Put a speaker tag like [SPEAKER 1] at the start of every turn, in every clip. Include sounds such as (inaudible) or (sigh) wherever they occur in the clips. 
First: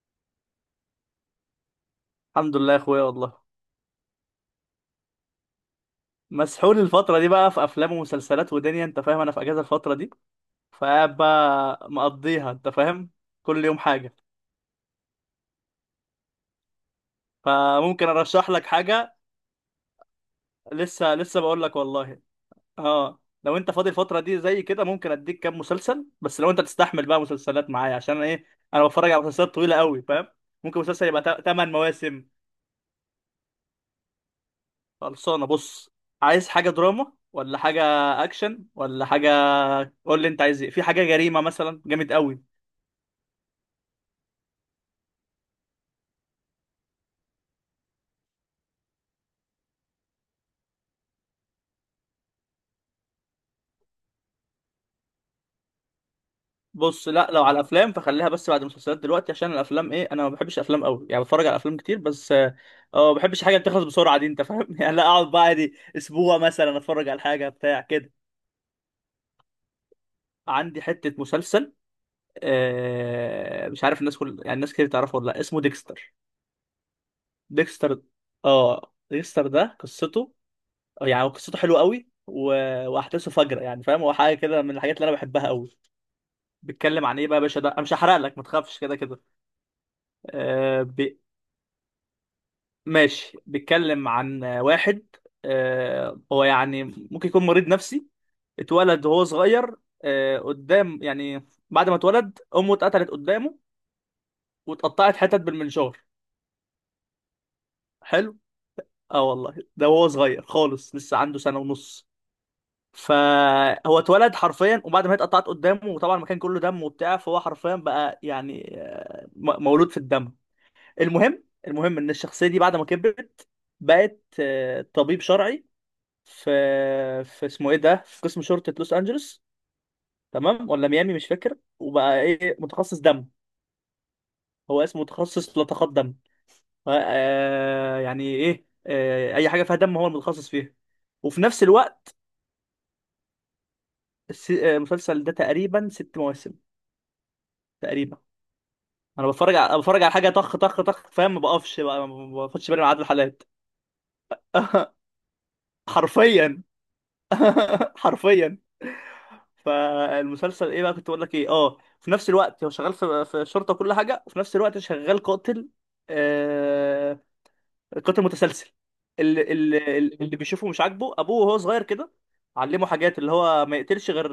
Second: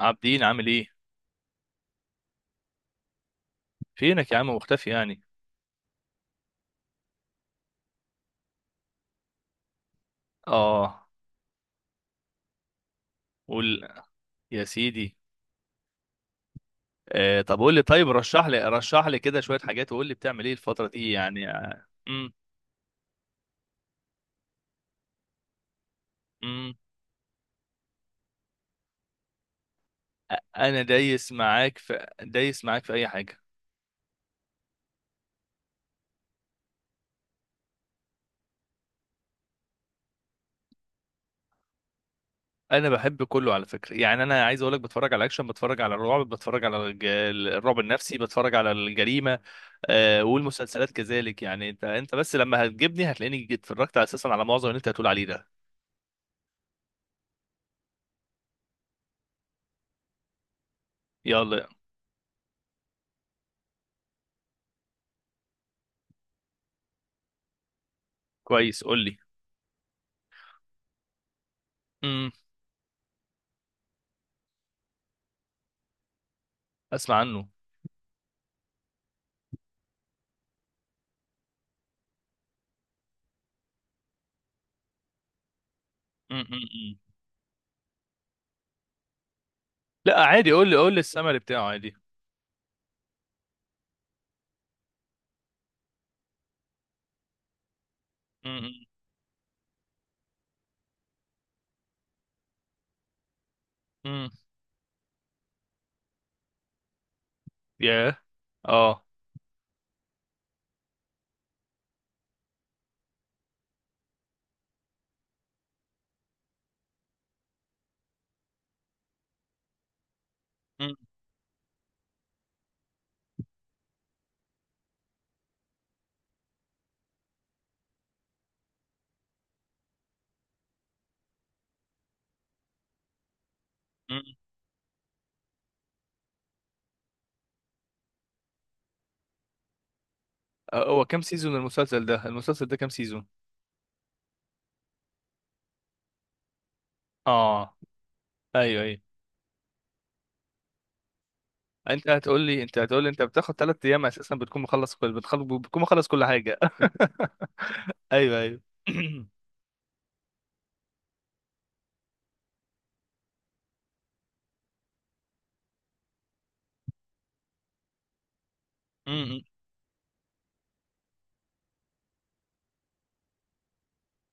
[SPEAKER 1] عابدين، عامل ايه؟
[SPEAKER 2] الحمد لله يا اخويا والله.
[SPEAKER 1] فينك يا عم؟ مختفي يعني؟
[SPEAKER 2] مسحول الفترة دي بقى في افلام ومسلسلات ودنيا، انت فاهم. انا في اجازة الفترة دي،
[SPEAKER 1] اه.
[SPEAKER 2] فقاعد بقى مقضيها، انت فاهم. كل يوم
[SPEAKER 1] قول
[SPEAKER 2] حاجة.
[SPEAKER 1] يا سيدي. طب قول لي،
[SPEAKER 2] فممكن
[SPEAKER 1] طيب رشح
[SPEAKER 2] ارشح
[SPEAKER 1] لي
[SPEAKER 2] لك
[SPEAKER 1] رشح
[SPEAKER 2] حاجة.
[SPEAKER 1] لي كده شويه حاجات، وقول لي بتعمل ايه الفتره دي
[SPEAKER 2] لسه
[SPEAKER 1] يعني؟
[SPEAKER 2] بقول لك والله.
[SPEAKER 1] امم.
[SPEAKER 2] اه، لو انت فاضي الفترة دي زي كده، ممكن اديك كام مسلسل، بس لو انت
[SPEAKER 1] امم.
[SPEAKER 2] تستحمل بقى مسلسلات معايا، عشان أنا ايه، انا بتفرج على مسلسلات طويلة قوي، فاهم. ممكن
[SPEAKER 1] انا
[SPEAKER 2] مسلسل
[SPEAKER 1] دايس
[SPEAKER 2] يبقى 8
[SPEAKER 1] معاك في
[SPEAKER 2] مواسم.
[SPEAKER 1] دايس معاك في اي حاجه.
[SPEAKER 2] خلصانة، بص. عايز حاجة دراما ولا حاجة؟ اكشن ولا حاجة؟ قول لي انت عايز ايه. في حاجة جريمة مثلا جامد قوي.
[SPEAKER 1] انا بحب كله على فكره. يعني انا عايز اقول لك، بتفرج على اكشن، بتفرج على الرعب، بتفرج على الرعب النفسي، بتفرج على الجريمه. والمسلسلات كذلك. يعني انت بس لما هتجيبني هتلاقيني اتفرجت اساسا على معظم اللي انت هتقول عليه ده.
[SPEAKER 2] بص، لا، لو على الافلام فخليها بس بعد المسلسلات دلوقتي، عشان الافلام ايه، انا ما بحبش افلام قوي يعني، بتفرج على
[SPEAKER 1] يلا.
[SPEAKER 2] افلام كتير بس. اه، ما بحبش حاجه بتخلص بسرعه دي، انت فاهم (laughs) يعني. لا، اقعد بقى دي اسبوع مثلا اتفرج على حاجه بتاع كده.
[SPEAKER 1] كويس، قول
[SPEAKER 2] عندي حته مسلسل.
[SPEAKER 1] لي.
[SPEAKER 2] آه، مش عارف الناس، يعني الناس كتير تعرفه ولا لا، اسمه ديكستر.
[SPEAKER 1] اسمع عنه.
[SPEAKER 2] ديكستر. اه، ديكستر ده قصته، يعني هو قصته حلوه قوي، و... واحداثه فجره يعني، فاهم. هو حاجه كده من الحاجات اللي انا بحبها قوي.
[SPEAKER 1] م.
[SPEAKER 2] بيتكلم عن ايه بقى يا باشا؟ ده انا مش هحرق لك، ما تخافش كده.
[SPEAKER 1] لا عادي، قول لي
[SPEAKER 2] كده
[SPEAKER 1] السمري بتاعه عادي.
[SPEAKER 2] ماشي. بيتكلم عن واحد هو يعني ممكن يكون مريض نفسي.
[SPEAKER 1] م- م-
[SPEAKER 2] اتولد وهو صغير، قدام يعني، بعد ما اتولد امه اتقتلت قدامه
[SPEAKER 1] م.
[SPEAKER 2] واتقطعت حتت بالمنشار.
[SPEAKER 1] ياه.
[SPEAKER 2] حلو.
[SPEAKER 1] اه.
[SPEAKER 2] اه والله، ده وهو صغير خالص، لسه عنده سنة ونص. فهو اتولد حرفيا، وبعد ما هي اتقطعت قدامه وطبعا المكان كله دم وبتاع، فهو حرفيا بقى يعني مولود في الدم.
[SPEAKER 1] م-
[SPEAKER 2] المهم، المهم ان الشخصية دي بعد ما كبرت بقت طبيب شرعي في، اسمه ايه ده، في قسم شرطة لوس انجلوس، تمام، ولا ميامي مش فاكر، وبقى ايه متخصص دم.
[SPEAKER 1] م.
[SPEAKER 2] هو اسمه متخصص لطخات دم. آه يعني ايه، آه، اي حاجة فيها دم هو المتخصص فيها.
[SPEAKER 1] هو كام
[SPEAKER 2] وفي
[SPEAKER 1] سيزون
[SPEAKER 2] نفس
[SPEAKER 1] المسلسل
[SPEAKER 2] الوقت
[SPEAKER 1] ده؟ المسلسل ده كام سيزون؟
[SPEAKER 2] المسلسل ده تقريبا 6 مواسم
[SPEAKER 1] اه.
[SPEAKER 2] تقريبا.
[SPEAKER 1] ايوه، ايوه.
[SPEAKER 2] انا بتفرج على حاجة طخ طخ طخ فاهم، ما بقفش بقى،
[SPEAKER 1] انت
[SPEAKER 2] ما
[SPEAKER 1] هتقول لي
[SPEAKER 2] باخدش
[SPEAKER 1] انت
[SPEAKER 2] بالي من عدد
[SPEAKER 1] هتقول لي انت
[SPEAKER 2] الحلقات.
[SPEAKER 1] بتاخد ثلاث ايام اساسا
[SPEAKER 2] (laughs)
[SPEAKER 1] بتكون مخلص كل حاجه.
[SPEAKER 2] حرفيا.
[SPEAKER 1] (laughs)
[SPEAKER 2] (laughs)
[SPEAKER 1] ايوه،
[SPEAKER 2] حرفيا.
[SPEAKER 1] ايوه. (clears throat) م-
[SPEAKER 2] فالمسلسل ايه بقى، كنت بقول لك ايه، اه، في نفس الوقت هو شغال في الشرطه وكل حاجه، وفي نفس الوقت شغال قاتل، آه، قاتل متسلسل.
[SPEAKER 1] م.
[SPEAKER 2] اللي بيشوفه مش عاجبه. ابوه وهو صغير كده علمه حاجات، اللي هو ما يقتلش غير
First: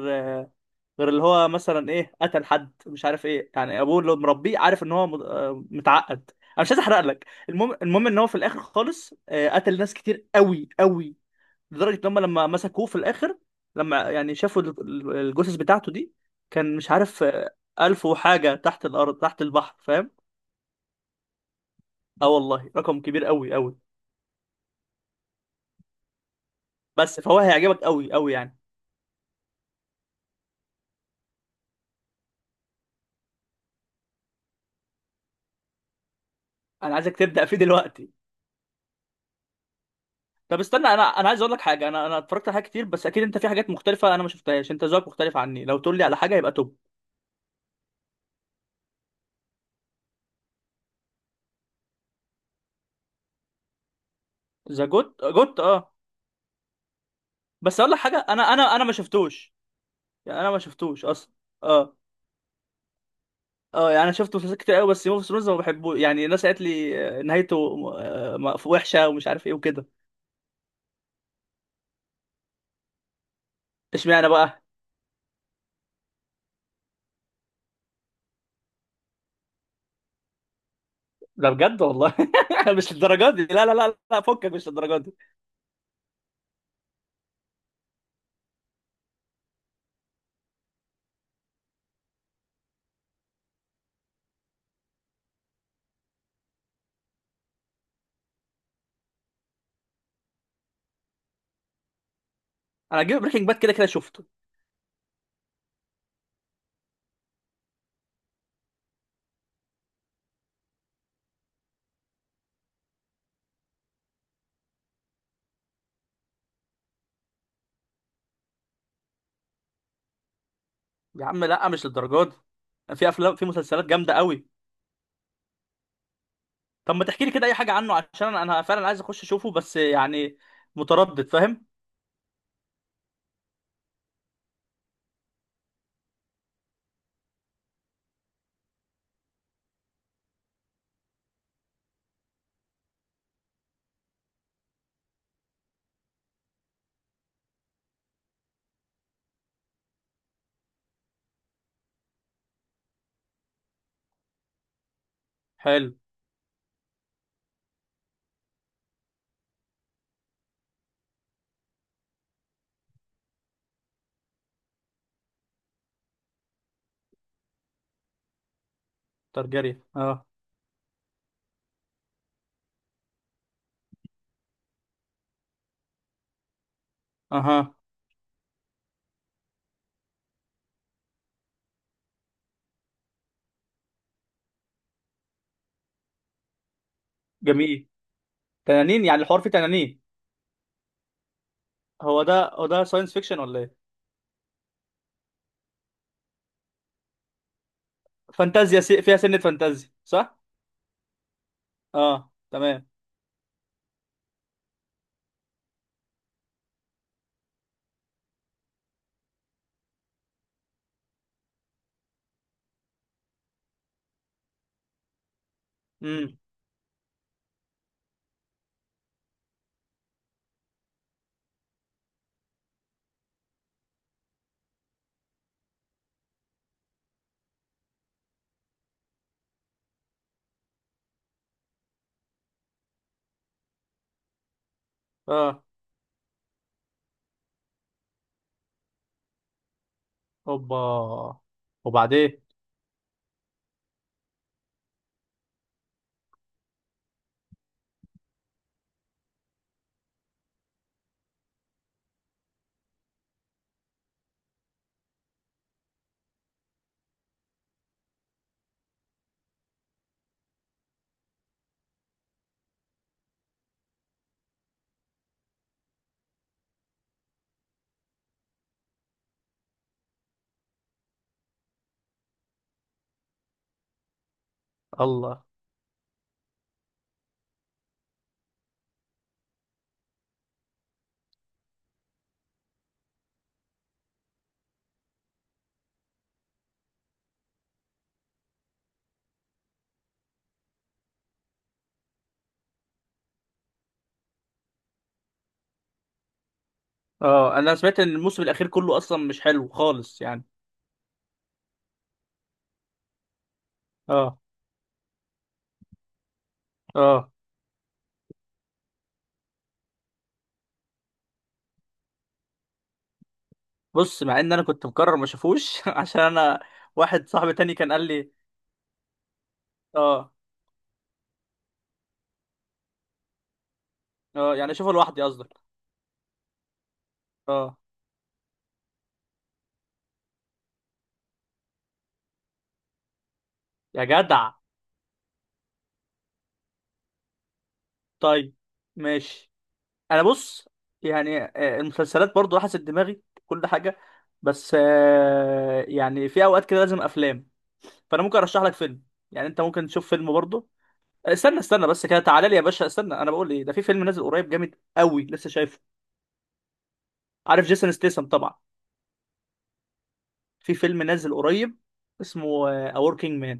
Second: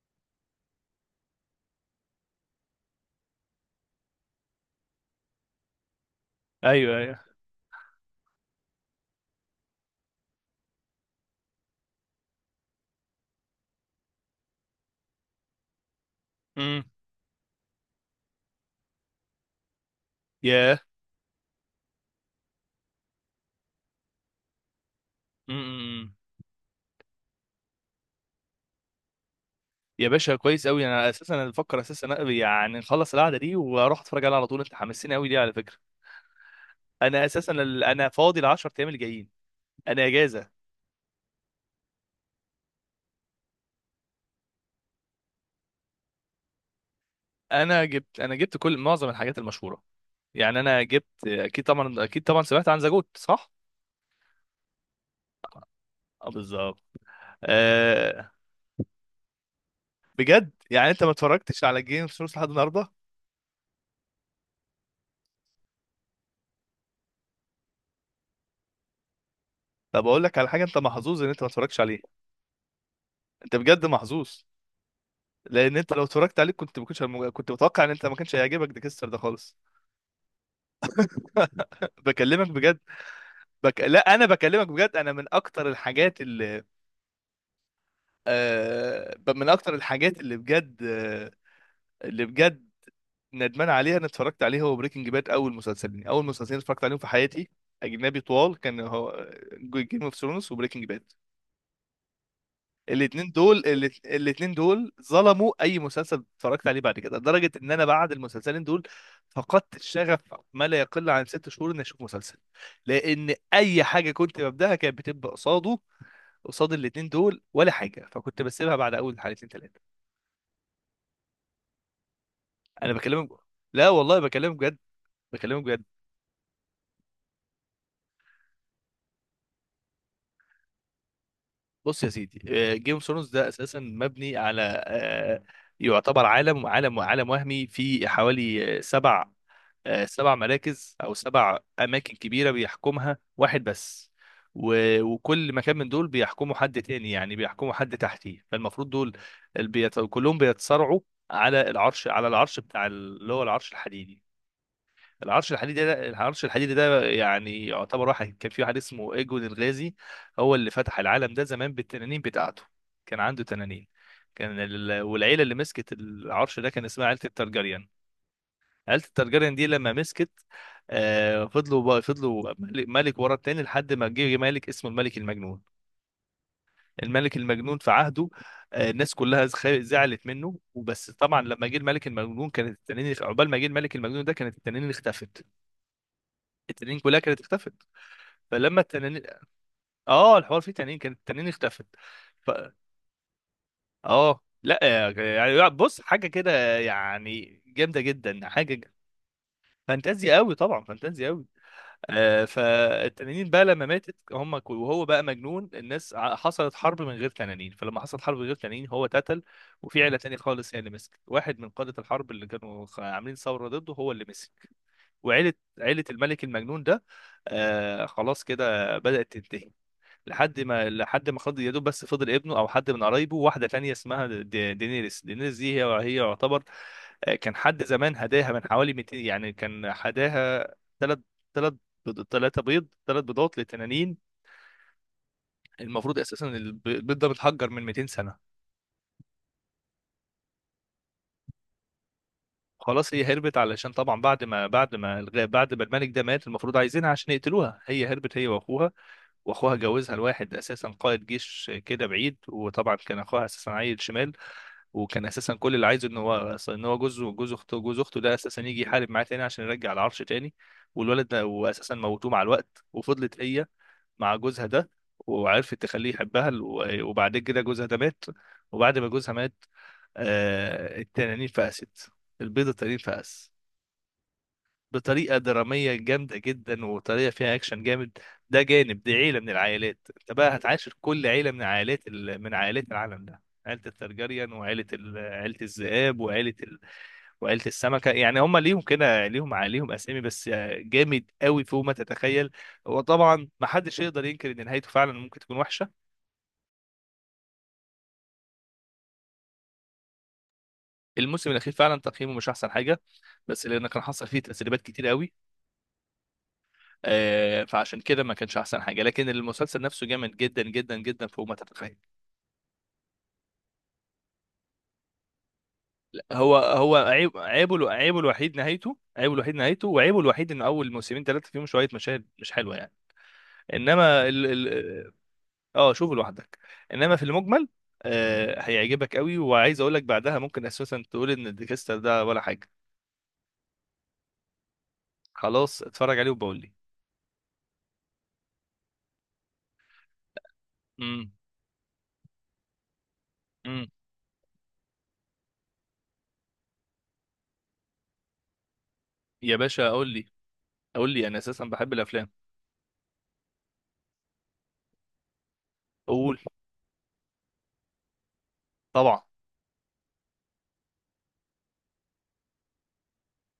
[SPEAKER 2] اللي هو مثلا ايه قتل حد، مش عارف ايه يعني. ابوه اللي مربيه عارف ان هو متعقد. انا مش عايز
[SPEAKER 1] ايوه،
[SPEAKER 2] احرق
[SPEAKER 1] ايوه.
[SPEAKER 2] لك. المهم، المهم ان هو في الاخر خالص قتل ناس كتير قوي قوي، لدرجه ان هم لما مسكوه في الاخر، لما يعني شافوا الجثث بتاعته دي، كان
[SPEAKER 1] م.
[SPEAKER 2] مش عارف. ألف وحاجه تحت الارض تحت البحر، فاهم.
[SPEAKER 1] ياه.
[SPEAKER 2] اه والله، رقم كبير قوي قوي.
[SPEAKER 1] م- م.
[SPEAKER 2] بس فهو هيعجبك قوي قوي يعني.
[SPEAKER 1] يا باشا، كويس قوي. انا اساسا انا بفكر اساسا أنا- يعني نخلص القعده دي واروح اتفرج عليها على طول، انت حمسني قوي دي على فكره.
[SPEAKER 2] انا عايزك تبدا فيه
[SPEAKER 1] انا
[SPEAKER 2] دلوقتي.
[SPEAKER 1] فاضي ال 10 ايام اللي جايين. انا اجازه.
[SPEAKER 2] طب استنى، انا عايز اقول لك حاجه. انا اتفرجت على حاجات كتير، بس اكيد انت في حاجات مختلفه انا ما شفتهاش، انت ذوقك مختلف عني. لو تقول لي على حاجه يبقى توب.
[SPEAKER 1] انا جبت معظم الحاجات المشهوره. يعني انا جبت، اكيد طبعا، سمعت عن زاجوت صح؟
[SPEAKER 2] ذا جوت جوت، اه.
[SPEAKER 1] اه، بالظبط.
[SPEAKER 2] بس اقول لك حاجه،
[SPEAKER 1] آه.
[SPEAKER 2] انا ما شفتوش. يعني
[SPEAKER 1] بجد؟
[SPEAKER 2] انا ما
[SPEAKER 1] يعني انت
[SPEAKER 2] شفتوش
[SPEAKER 1] ما
[SPEAKER 2] اصلا.
[SPEAKER 1] اتفرجتش على
[SPEAKER 2] اه.
[SPEAKER 1] جيم اوف ثرونز لحد النهارده؟
[SPEAKER 2] اه، يعني انا شفت مسلسلات كتير قوي، بس جيم اوف ثرونز ما بحبوش يعني. الناس قالت لي نهايته وحشه ومش عارف ايه وكده.
[SPEAKER 1] طب اقول لك على حاجه، انت محظوظ ان انت ما اتفرجتش عليه. انت بجد
[SPEAKER 2] اشمعنى
[SPEAKER 1] محظوظ.
[SPEAKER 2] بقى؟
[SPEAKER 1] لان انت لو اتفرجت عليه كنت متوقع ان انت ما كانش هيعجبك ديكستر ده خالص.
[SPEAKER 2] ده بجد والله.
[SPEAKER 1] بكلمك
[SPEAKER 2] (laughs)
[SPEAKER 1] بجد.
[SPEAKER 2] مش للدرجه دي، لا لا لا
[SPEAKER 1] لا
[SPEAKER 2] لا،
[SPEAKER 1] انا
[SPEAKER 2] فكك،
[SPEAKER 1] بكلمك
[SPEAKER 2] مش
[SPEAKER 1] بجد.
[SPEAKER 2] للدرجه
[SPEAKER 1] انا
[SPEAKER 2] دي.
[SPEAKER 1] من اكتر الحاجات اللي من اكتر الحاجات اللي بجد، اللي بجد ندمان عليه انا اتفرجت عليه هو بريكنج باد. اول مسلسلين اتفرجت عليهم في حياتي اجنبي طوال كان هو جيم اوف ثرونز وبريكنج باد.
[SPEAKER 2] انا جيم بريكنج باد كده كده شفته.
[SPEAKER 1] الاتنين دول ظلموا اي مسلسل اتفرجت عليه بعد كده، لدرجه ان انا بعد المسلسلين دول فقدت الشغف ما لا يقل عن 6 شهور اني اشوف مسلسل، لان اي حاجه كنت ببداها كانت بتبقى قصاد الاتنين دول ولا حاجه، فكنت بسيبها بعد اول حلقتين ثلاثه.
[SPEAKER 2] يا عم لا، مش للدرجه دي.
[SPEAKER 1] انا
[SPEAKER 2] في
[SPEAKER 1] بكلمك.
[SPEAKER 2] افلام، في مسلسلات
[SPEAKER 1] لا
[SPEAKER 2] جامده
[SPEAKER 1] والله،
[SPEAKER 2] قوي.
[SPEAKER 1] بكلمك بجد. بكلمك بجد.
[SPEAKER 2] طب ما تحكي لي كده اي حاجه عنه، عشان انا فعلا عايز اخش اشوفه، بس يعني متردد فاهم.
[SPEAKER 1] بص يا سيدي، جيم اوف ثرونز ده اساسا مبني على يعتبر عالم وهمي في حوالي سبع مراكز او سبع اماكن كبيره بيحكمها واحد بس. وكل مكان من دول بيحكمه حد تاني، يعني بيحكمه حد تحتيه. فالمفروض دول كلهم بيتصارعوا على العرش بتاع اللي هو العرش الحديدي.
[SPEAKER 2] حلو.
[SPEAKER 1] العرش الحديدي ده يعني يعتبر... كان في واحد اسمه ايجون الغازي. هو اللي فتح العالم ده زمان بالتنانين بتاعته، كان عنده تنانين. والعيله اللي مسكت العرش ده كان اسمها عيله الترجريان. عيله الترجريان دي
[SPEAKER 2] ترجري.
[SPEAKER 1] لما
[SPEAKER 2] اه.
[SPEAKER 1] مسكت، فضلوا ملك ملك ورا التاني لحد ما جه ملك اسمه الملك المجنون. الملك
[SPEAKER 2] اها.
[SPEAKER 1] المجنون، في عهده الناس كلها زعلت منه وبس. طبعا لما جه الملك المجنون كانت التنانين، عقبال ما جه الملك المجنون ده كانت التنانين اختفت. التنانين كلها كانت اختفت.
[SPEAKER 2] جميل.
[SPEAKER 1] فلما
[SPEAKER 2] تنانين؟
[SPEAKER 1] التنانين...
[SPEAKER 2] يعني الحوار فيه تنانين؟
[SPEAKER 1] اه، الحوار فيه تنانين، كانت التنانين اختفت.
[SPEAKER 2] هو ده،
[SPEAKER 1] ف...
[SPEAKER 2] هو ده ساينس فيكشن ولا ايه؟
[SPEAKER 1] اه لا، يعني بص، حاجه كده يعني جامده جدا، حاجه
[SPEAKER 2] فانتازيا فيها سنة، فانتازيا
[SPEAKER 1] فانتازيا
[SPEAKER 2] صح؟
[SPEAKER 1] قوي طبعا، فانتازيا قوي.
[SPEAKER 2] اه تمام.
[SPEAKER 1] فالتنانين بقى لما ماتت وهو بقى مجنون، حصلت حرب من غير تنانين. فلما حصلت حرب من غير تنانين هو اتقتل. وفي عيله تانية خالص هي اللي مسكت. واحد من قاده الحرب اللي كانوا عاملين ثوره ضده هو اللي مسك. وعيله
[SPEAKER 2] امم.
[SPEAKER 1] الملك المجنون ده. خلاص كده بدأت تنتهي. لحد ما خد يا دوب، بس فضل ابنه او حد من قرايبه، واحده تانية اسمها دينيريس دي هي يعتبر... كان حد زمان هداها من حوالي 200، يعني كان هداها ثلاث ثلاث ثلاثه بيض، ثلاث بيضات لتنانين.
[SPEAKER 2] اه.
[SPEAKER 1] المفروض اساسا البيض ده متحجر من 200 سنه.
[SPEAKER 2] اوبا. وبعدين.
[SPEAKER 1] خلاص، هي هربت علشان طبعا بعد ما الملك ده مات المفروض عايزينها عشان يقتلوها. هي هربت، هي واخوها. واخوها جوزها لواحد اساسا قائد جيش كده بعيد، وطبعا كان اخوها اساسا عيل شمال. وكان اساسا كل اللي عايزه ان هو جوز اخته ده اساسا يجي يحارب معاه تاني عشان يرجع العرش تاني. والولد ده واساسا موتوه مع الوقت وفضلت هي مع جوزها ده. وعرفت تخليه يحبها، وبعد كده جوزها ده مات. وبعد ما جوزها مات التنانين فقست. البيضة التنين فقس بطريقه
[SPEAKER 2] الله.
[SPEAKER 1] دراميه جامده جدا وطريقه فيها اكشن جامد. ده جانب. دي عيله من العائلات، انت بقى هتعاشر كل عيله من عائلات من عائلات العالم ده، عيله الترجريان وعيله عيله الذئاب وعيله وعيله السمكه. يعني هم ليهم كده ليهم ع- ليهم اسامي بس جامد قوي فوق ما تتخيل. وطبعا ما حدش يقدر ينكر ان نهايته فعلا ممكن تكون وحشه.
[SPEAKER 2] اه، انا سمعت ان الموسم الاخير كله اصلا مش حلو خالص يعني.
[SPEAKER 1] الموسم الاخير فعلا تقييمه مش احسن حاجه، بس لان كان حصل
[SPEAKER 2] اه.
[SPEAKER 1] فيه تسريبات كتير قوي.
[SPEAKER 2] اه.
[SPEAKER 1] فعشان كده ما كانش احسن حاجه. لكن المسلسل نفسه جامد جدا جدا جدا فوق ما تتخيل.
[SPEAKER 2] بص، مع ان انا كنت مقرر ما اشوفوش (laughs) عشان
[SPEAKER 1] لا، هو
[SPEAKER 2] انا.
[SPEAKER 1] هو
[SPEAKER 2] واحد صاحبي تاني
[SPEAKER 1] عيبه
[SPEAKER 2] كان قال
[SPEAKER 1] عيبه
[SPEAKER 2] لي.
[SPEAKER 1] الوحيد نهايته، وعيبه
[SPEAKER 2] اه.
[SPEAKER 1] الوحيد ان اول موسمين ثلاثه فيهم شويه مشاهد مش حلوه يعني. انما ال
[SPEAKER 2] اه يعني اشوفه
[SPEAKER 1] ال
[SPEAKER 2] لوحدي قصدك؟
[SPEAKER 1] اه، شوفه لوحدك. انما في المجمل،
[SPEAKER 2] اه.
[SPEAKER 1] هيعجبك قوي. وعايز اقول لك بعدها ممكن اساسا تقول ان ديكستر ده ولا حاجه.
[SPEAKER 2] يا جدع.
[SPEAKER 1] خلاص، اتفرج عليه وبقول لي.
[SPEAKER 2] طيب. ماشي. انا بص،
[SPEAKER 1] امم.
[SPEAKER 2] يعني المسلسلات برضو حسب دماغي كل
[SPEAKER 1] امم.
[SPEAKER 2] حاجة. بس يعني في اوقات كده لازم افلام. فانا ممكن ارشح لك فيلم، يعني
[SPEAKER 1] يا
[SPEAKER 2] انت ممكن
[SPEAKER 1] باشا، قول
[SPEAKER 2] تشوف
[SPEAKER 1] لي.
[SPEAKER 2] فيلم برضه.
[SPEAKER 1] قول لي، انا
[SPEAKER 2] استنى
[SPEAKER 1] اساسا
[SPEAKER 2] استنى
[SPEAKER 1] بحب
[SPEAKER 2] بس كده،
[SPEAKER 1] الافلام.
[SPEAKER 2] تعالى لي يا باشا. استنى، انا بقول ايه ده، في فيلم نازل قريب جامد قوي، لسه شايفه.
[SPEAKER 1] قول.
[SPEAKER 2] عارف جيسون ستيسم طبعا،
[SPEAKER 1] طبعا.
[SPEAKER 2] في فيلم نازل قريب اسمه A Working Man.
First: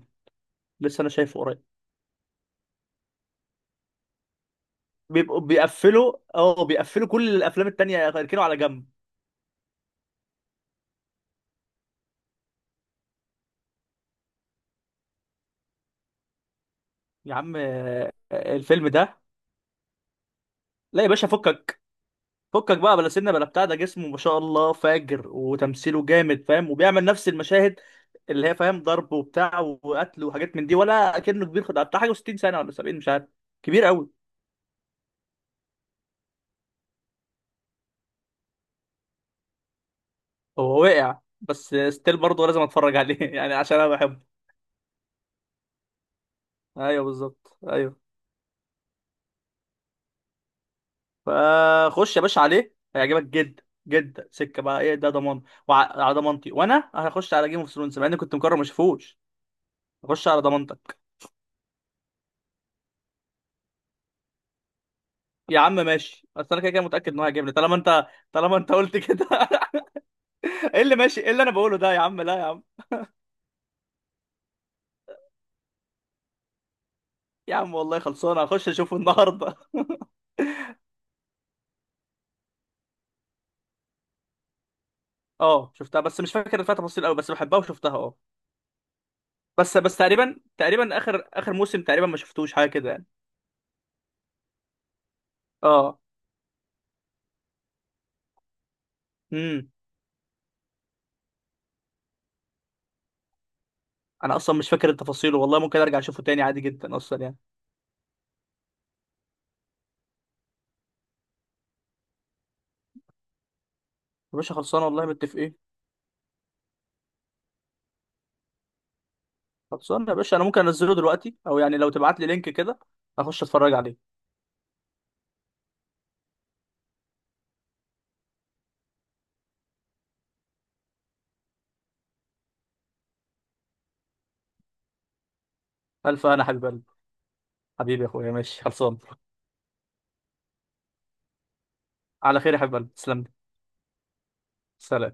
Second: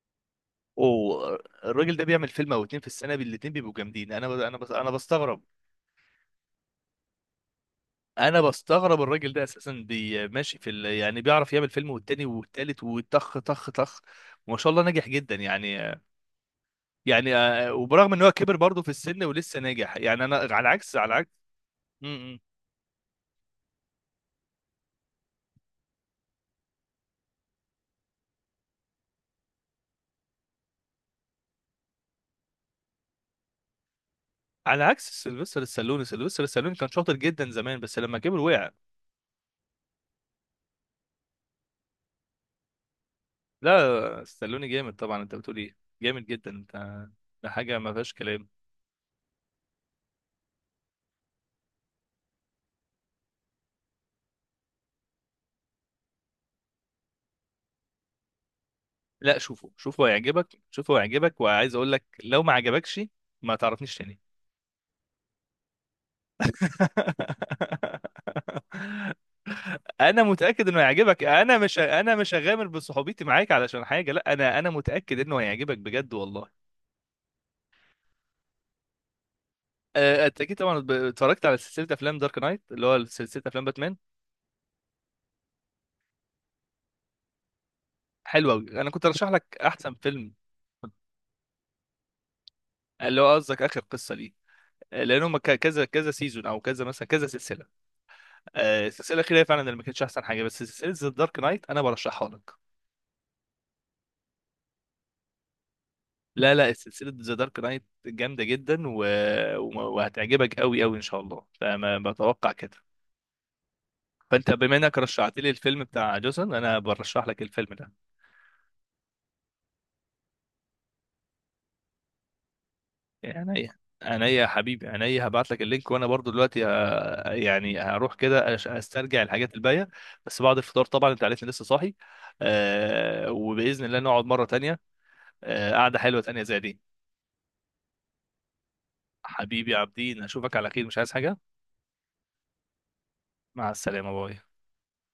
[SPEAKER 2] لسه انا
[SPEAKER 1] اوه.
[SPEAKER 2] شايفه قريب.
[SPEAKER 1] الراجل ده بيعمل فيلم او اتنين في السنه، الاتنين بيبقوا جامدين. انا
[SPEAKER 2] بيبقوا
[SPEAKER 1] بستغرب.
[SPEAKER 2] بيقفلوا كل الافلام التانية،
[SPEAKER 1] انا
[SPEAKER 2] يركنوا على جنب.
[SPEAKER 1] بستغرب، الراجل ده اساسا ماشي في يعني بيعرف يعمل فيلم والتاني والتالت وطخ طخ طخ وما شاء الله ناجح جدا يعني. يعني
[SPEAKER 2] يا عم،
[SPEAKER 1] وبرغم ان هو كبر برضه
[SPEAKER 2] الفيلم
[SPEAKER 1] في
[SPEAKER 2] ده،
[SPEAKER 1] السن ولسه ناجح. يعني انا
[SPEAKER 2] لا يا
[SPEAKER 1] على
[SPEAKER 2] باشا
[SPEAKER 1] عكس...
[SPEAKER 2] فكك،
[SPEAKER 1] م -م.
[SPEAKER 2] فكك بقى، بلا سنه بلا بتاع، ده جسمه ما شاء الله فاجر، وتمثيله جامد فاهم، وبيعمل نفس المشاهد اللي هي فاهم ضرب وبتاع وقتل وحاجات من دي، ولا كأنه كبير. خد بتاع حاجه 60 سنه ولا 70، مش عارف، كبير قوي.
[SPEAKER 1] على عكس سيلفستر السالوني كان شاطر جدا زمان بس لما كبر وقع.
[SPEAKER 2] هو وقع، بس ستيل برضه لازم اتفرج عليه (laughs) يعني، عشان انا
[SPEAKER 1] لا،
[SPEAKER 2] بحبه.
[SPEAKER 1] السالوني جامد طبعا، انت بتقول ايه؟ جامد جدا،
[SPEAKER 2] ايوه
[SPEAKER 1] انت. ده
[SPEAKER 2] بالظبط،
[SPEAKER 1] حاجه ما
[SPEAKER 2] ايوه.
[SPEAKER 1] فيهاش كلام.
[SPEAKER 2] فخش يا باشا عليه، هيعجبك جدا جدا. سكه بقى ايه ده، ضمان. وعلى ضمانتي، وانا هخش على جيم اوف ثرونز مع اني كنت مقرر ما اشوفوش.
[SPEAKER 1] لا، شوفه، شوفه
[SPEAKER 2] هخش على
[SPEAKER 1] هيعجبك، شوفه
[SPEAKER 2] ضمانتك.
[SPEAKER 1] هيعجبك. وعايز اقول لك لو ما عجبكش ما تعرفنيش تاني.
[SPEAKER 2] يا عم ماشي، بس انا كده كده متاكد ان هو هيجيبني، طالما انت طالما
[SPEAKER 1] (laughs)
[SPEAKER 2] انت قلت كده.
[SPEAKER 1] انا متاكد
[SPEAKER 2] (laughs)
[SPEAKER 1] انه
[SPEAKER 2] ايه اللي ماشي،
[SPEAKER 1] هيعجبك.
[SPEAKER 2] ايه اللي انا
[SPEAKER 1] انا
[SPEAKER 2] بقوله
[SPEAKER 1] مش
[SPEAKER 2] ده، يا
[SPEAKER 1] انا
[SPEAKER 2] عم
[SPEAKER 1] مش
[SPEAKER 2] لا يا عم،
[SPEAKER 1] هغامر بصحوبيتي معاك علشان حاجه. لا، انا متاكد انه هيعجبك بجد والله.
[SPEAKER 2] يا عم والله خلصانه، هخش اشوفه النهارده.
[SPEAKER 1] انت اكيد طبعا اتفرجت على سلسله افلام دارك نايت اللي هو سلسله افلام باتمان.
[SPEAKER 2] (laughs) اه شفتها، بس مش فاكر فيها تفاصيل قوي، بس بحبها وشفتها اه.
[SPEAKER 1] حلوه قوي، انا كنت ارشح لك
[SPEAKER 2] بس
[SPEAKER 1] احسن
[SPEAKER 2] بس
[SPEAKER 1] فيلم.
[SPEAKER 2] تقريبا، تقريبا اخر موسم تقريبا ما شفتوش حاجه كده يعني.
[SPEAKER 1] اللي هو قصدك اخر قصه، ليه؟ لان هم كذا
[SPEAKER 2] اه.
[SPEAKER 1] كذا سيزون او كذا مثلا كذا سلسله. السلسله الاخيره فعلا
[SPEAKER 2] امم.
[SPEAKER 1] اللي ما كانتش احسن حاجه. بس سلسله ذا دارك نايت انا برشحها لك.
[SPEAKER 2] انا اصلا مش فاكر التفاصيل والله، ممكن ارجع اشوفه تاني
[SPEAKER 1] لا،
[SPEAKER 2] عادي
[SPEAKER 1] لا،
[SPEAKER 2] جدا
[SPEAKER 1] سلسله
[SPEAKER 2] اصلا
[SPEAKER 1] ذا
[SPEAKER 2] يعني.
[SPEAKER 1] دارك نايت جامده جدا، و- وهتعجبك قوي قوي ان شاء الله، فما بتوقع كده.
[SPEAKER 2] يا
[SPEAKER 1] فانت
[SPEAKER 2] باشا
[SPEAKER 1] بما
[SPEAKER 2] خلصانه
[SPEAKER 1] انك
[SPEAKER 2] والله،
[SPEAKER 1] رشحت لي
[SPEAKER 2] متفقين.
[SPEAKER 1] الفيلم بتاع جوسن، انا برشح لك الفيلم ده.
[SPEAKER 2] خلصانه يا باشا، انا ممكن انزله دلوقتي، او يعني لو تبعت لي لينك كده اخش
[SPEAKER 1] عينيا،
[SPEAKER 2] اتفرج عليه.
[SPEAKER 1] عينيا يا حبيبي، عينيا. هبعت لك اللينك، وانا برضو دلوقتي يعني هروح كده استرجع الحاجات الباقيه. بس بعد الفطار طبعا، انت عارفني لسه صاحي. وباذن الله نقعد مره تانية. قعده حلوه
[SPEAKER 2] الف،
[SPEAKER 1] تانية
[SPEAKER 2] انا
[SPEAKER 1] زي
[SPEAKER 2] حبيب
[SPEAKER 1] دي.
[SPEAKER 2] قلبي. حبيبي يا اخويا ماشي خلصان.
[SPEAKER 1] حبيبي عابدين، اشوفك على خير، مش عايز حاجة.
[SPEAKER 2] على خير يا حبيب قلبي، تسلم لي.
[SPEAKER 1] مع السلامة، باي.
[SPEAKER 2] سلام.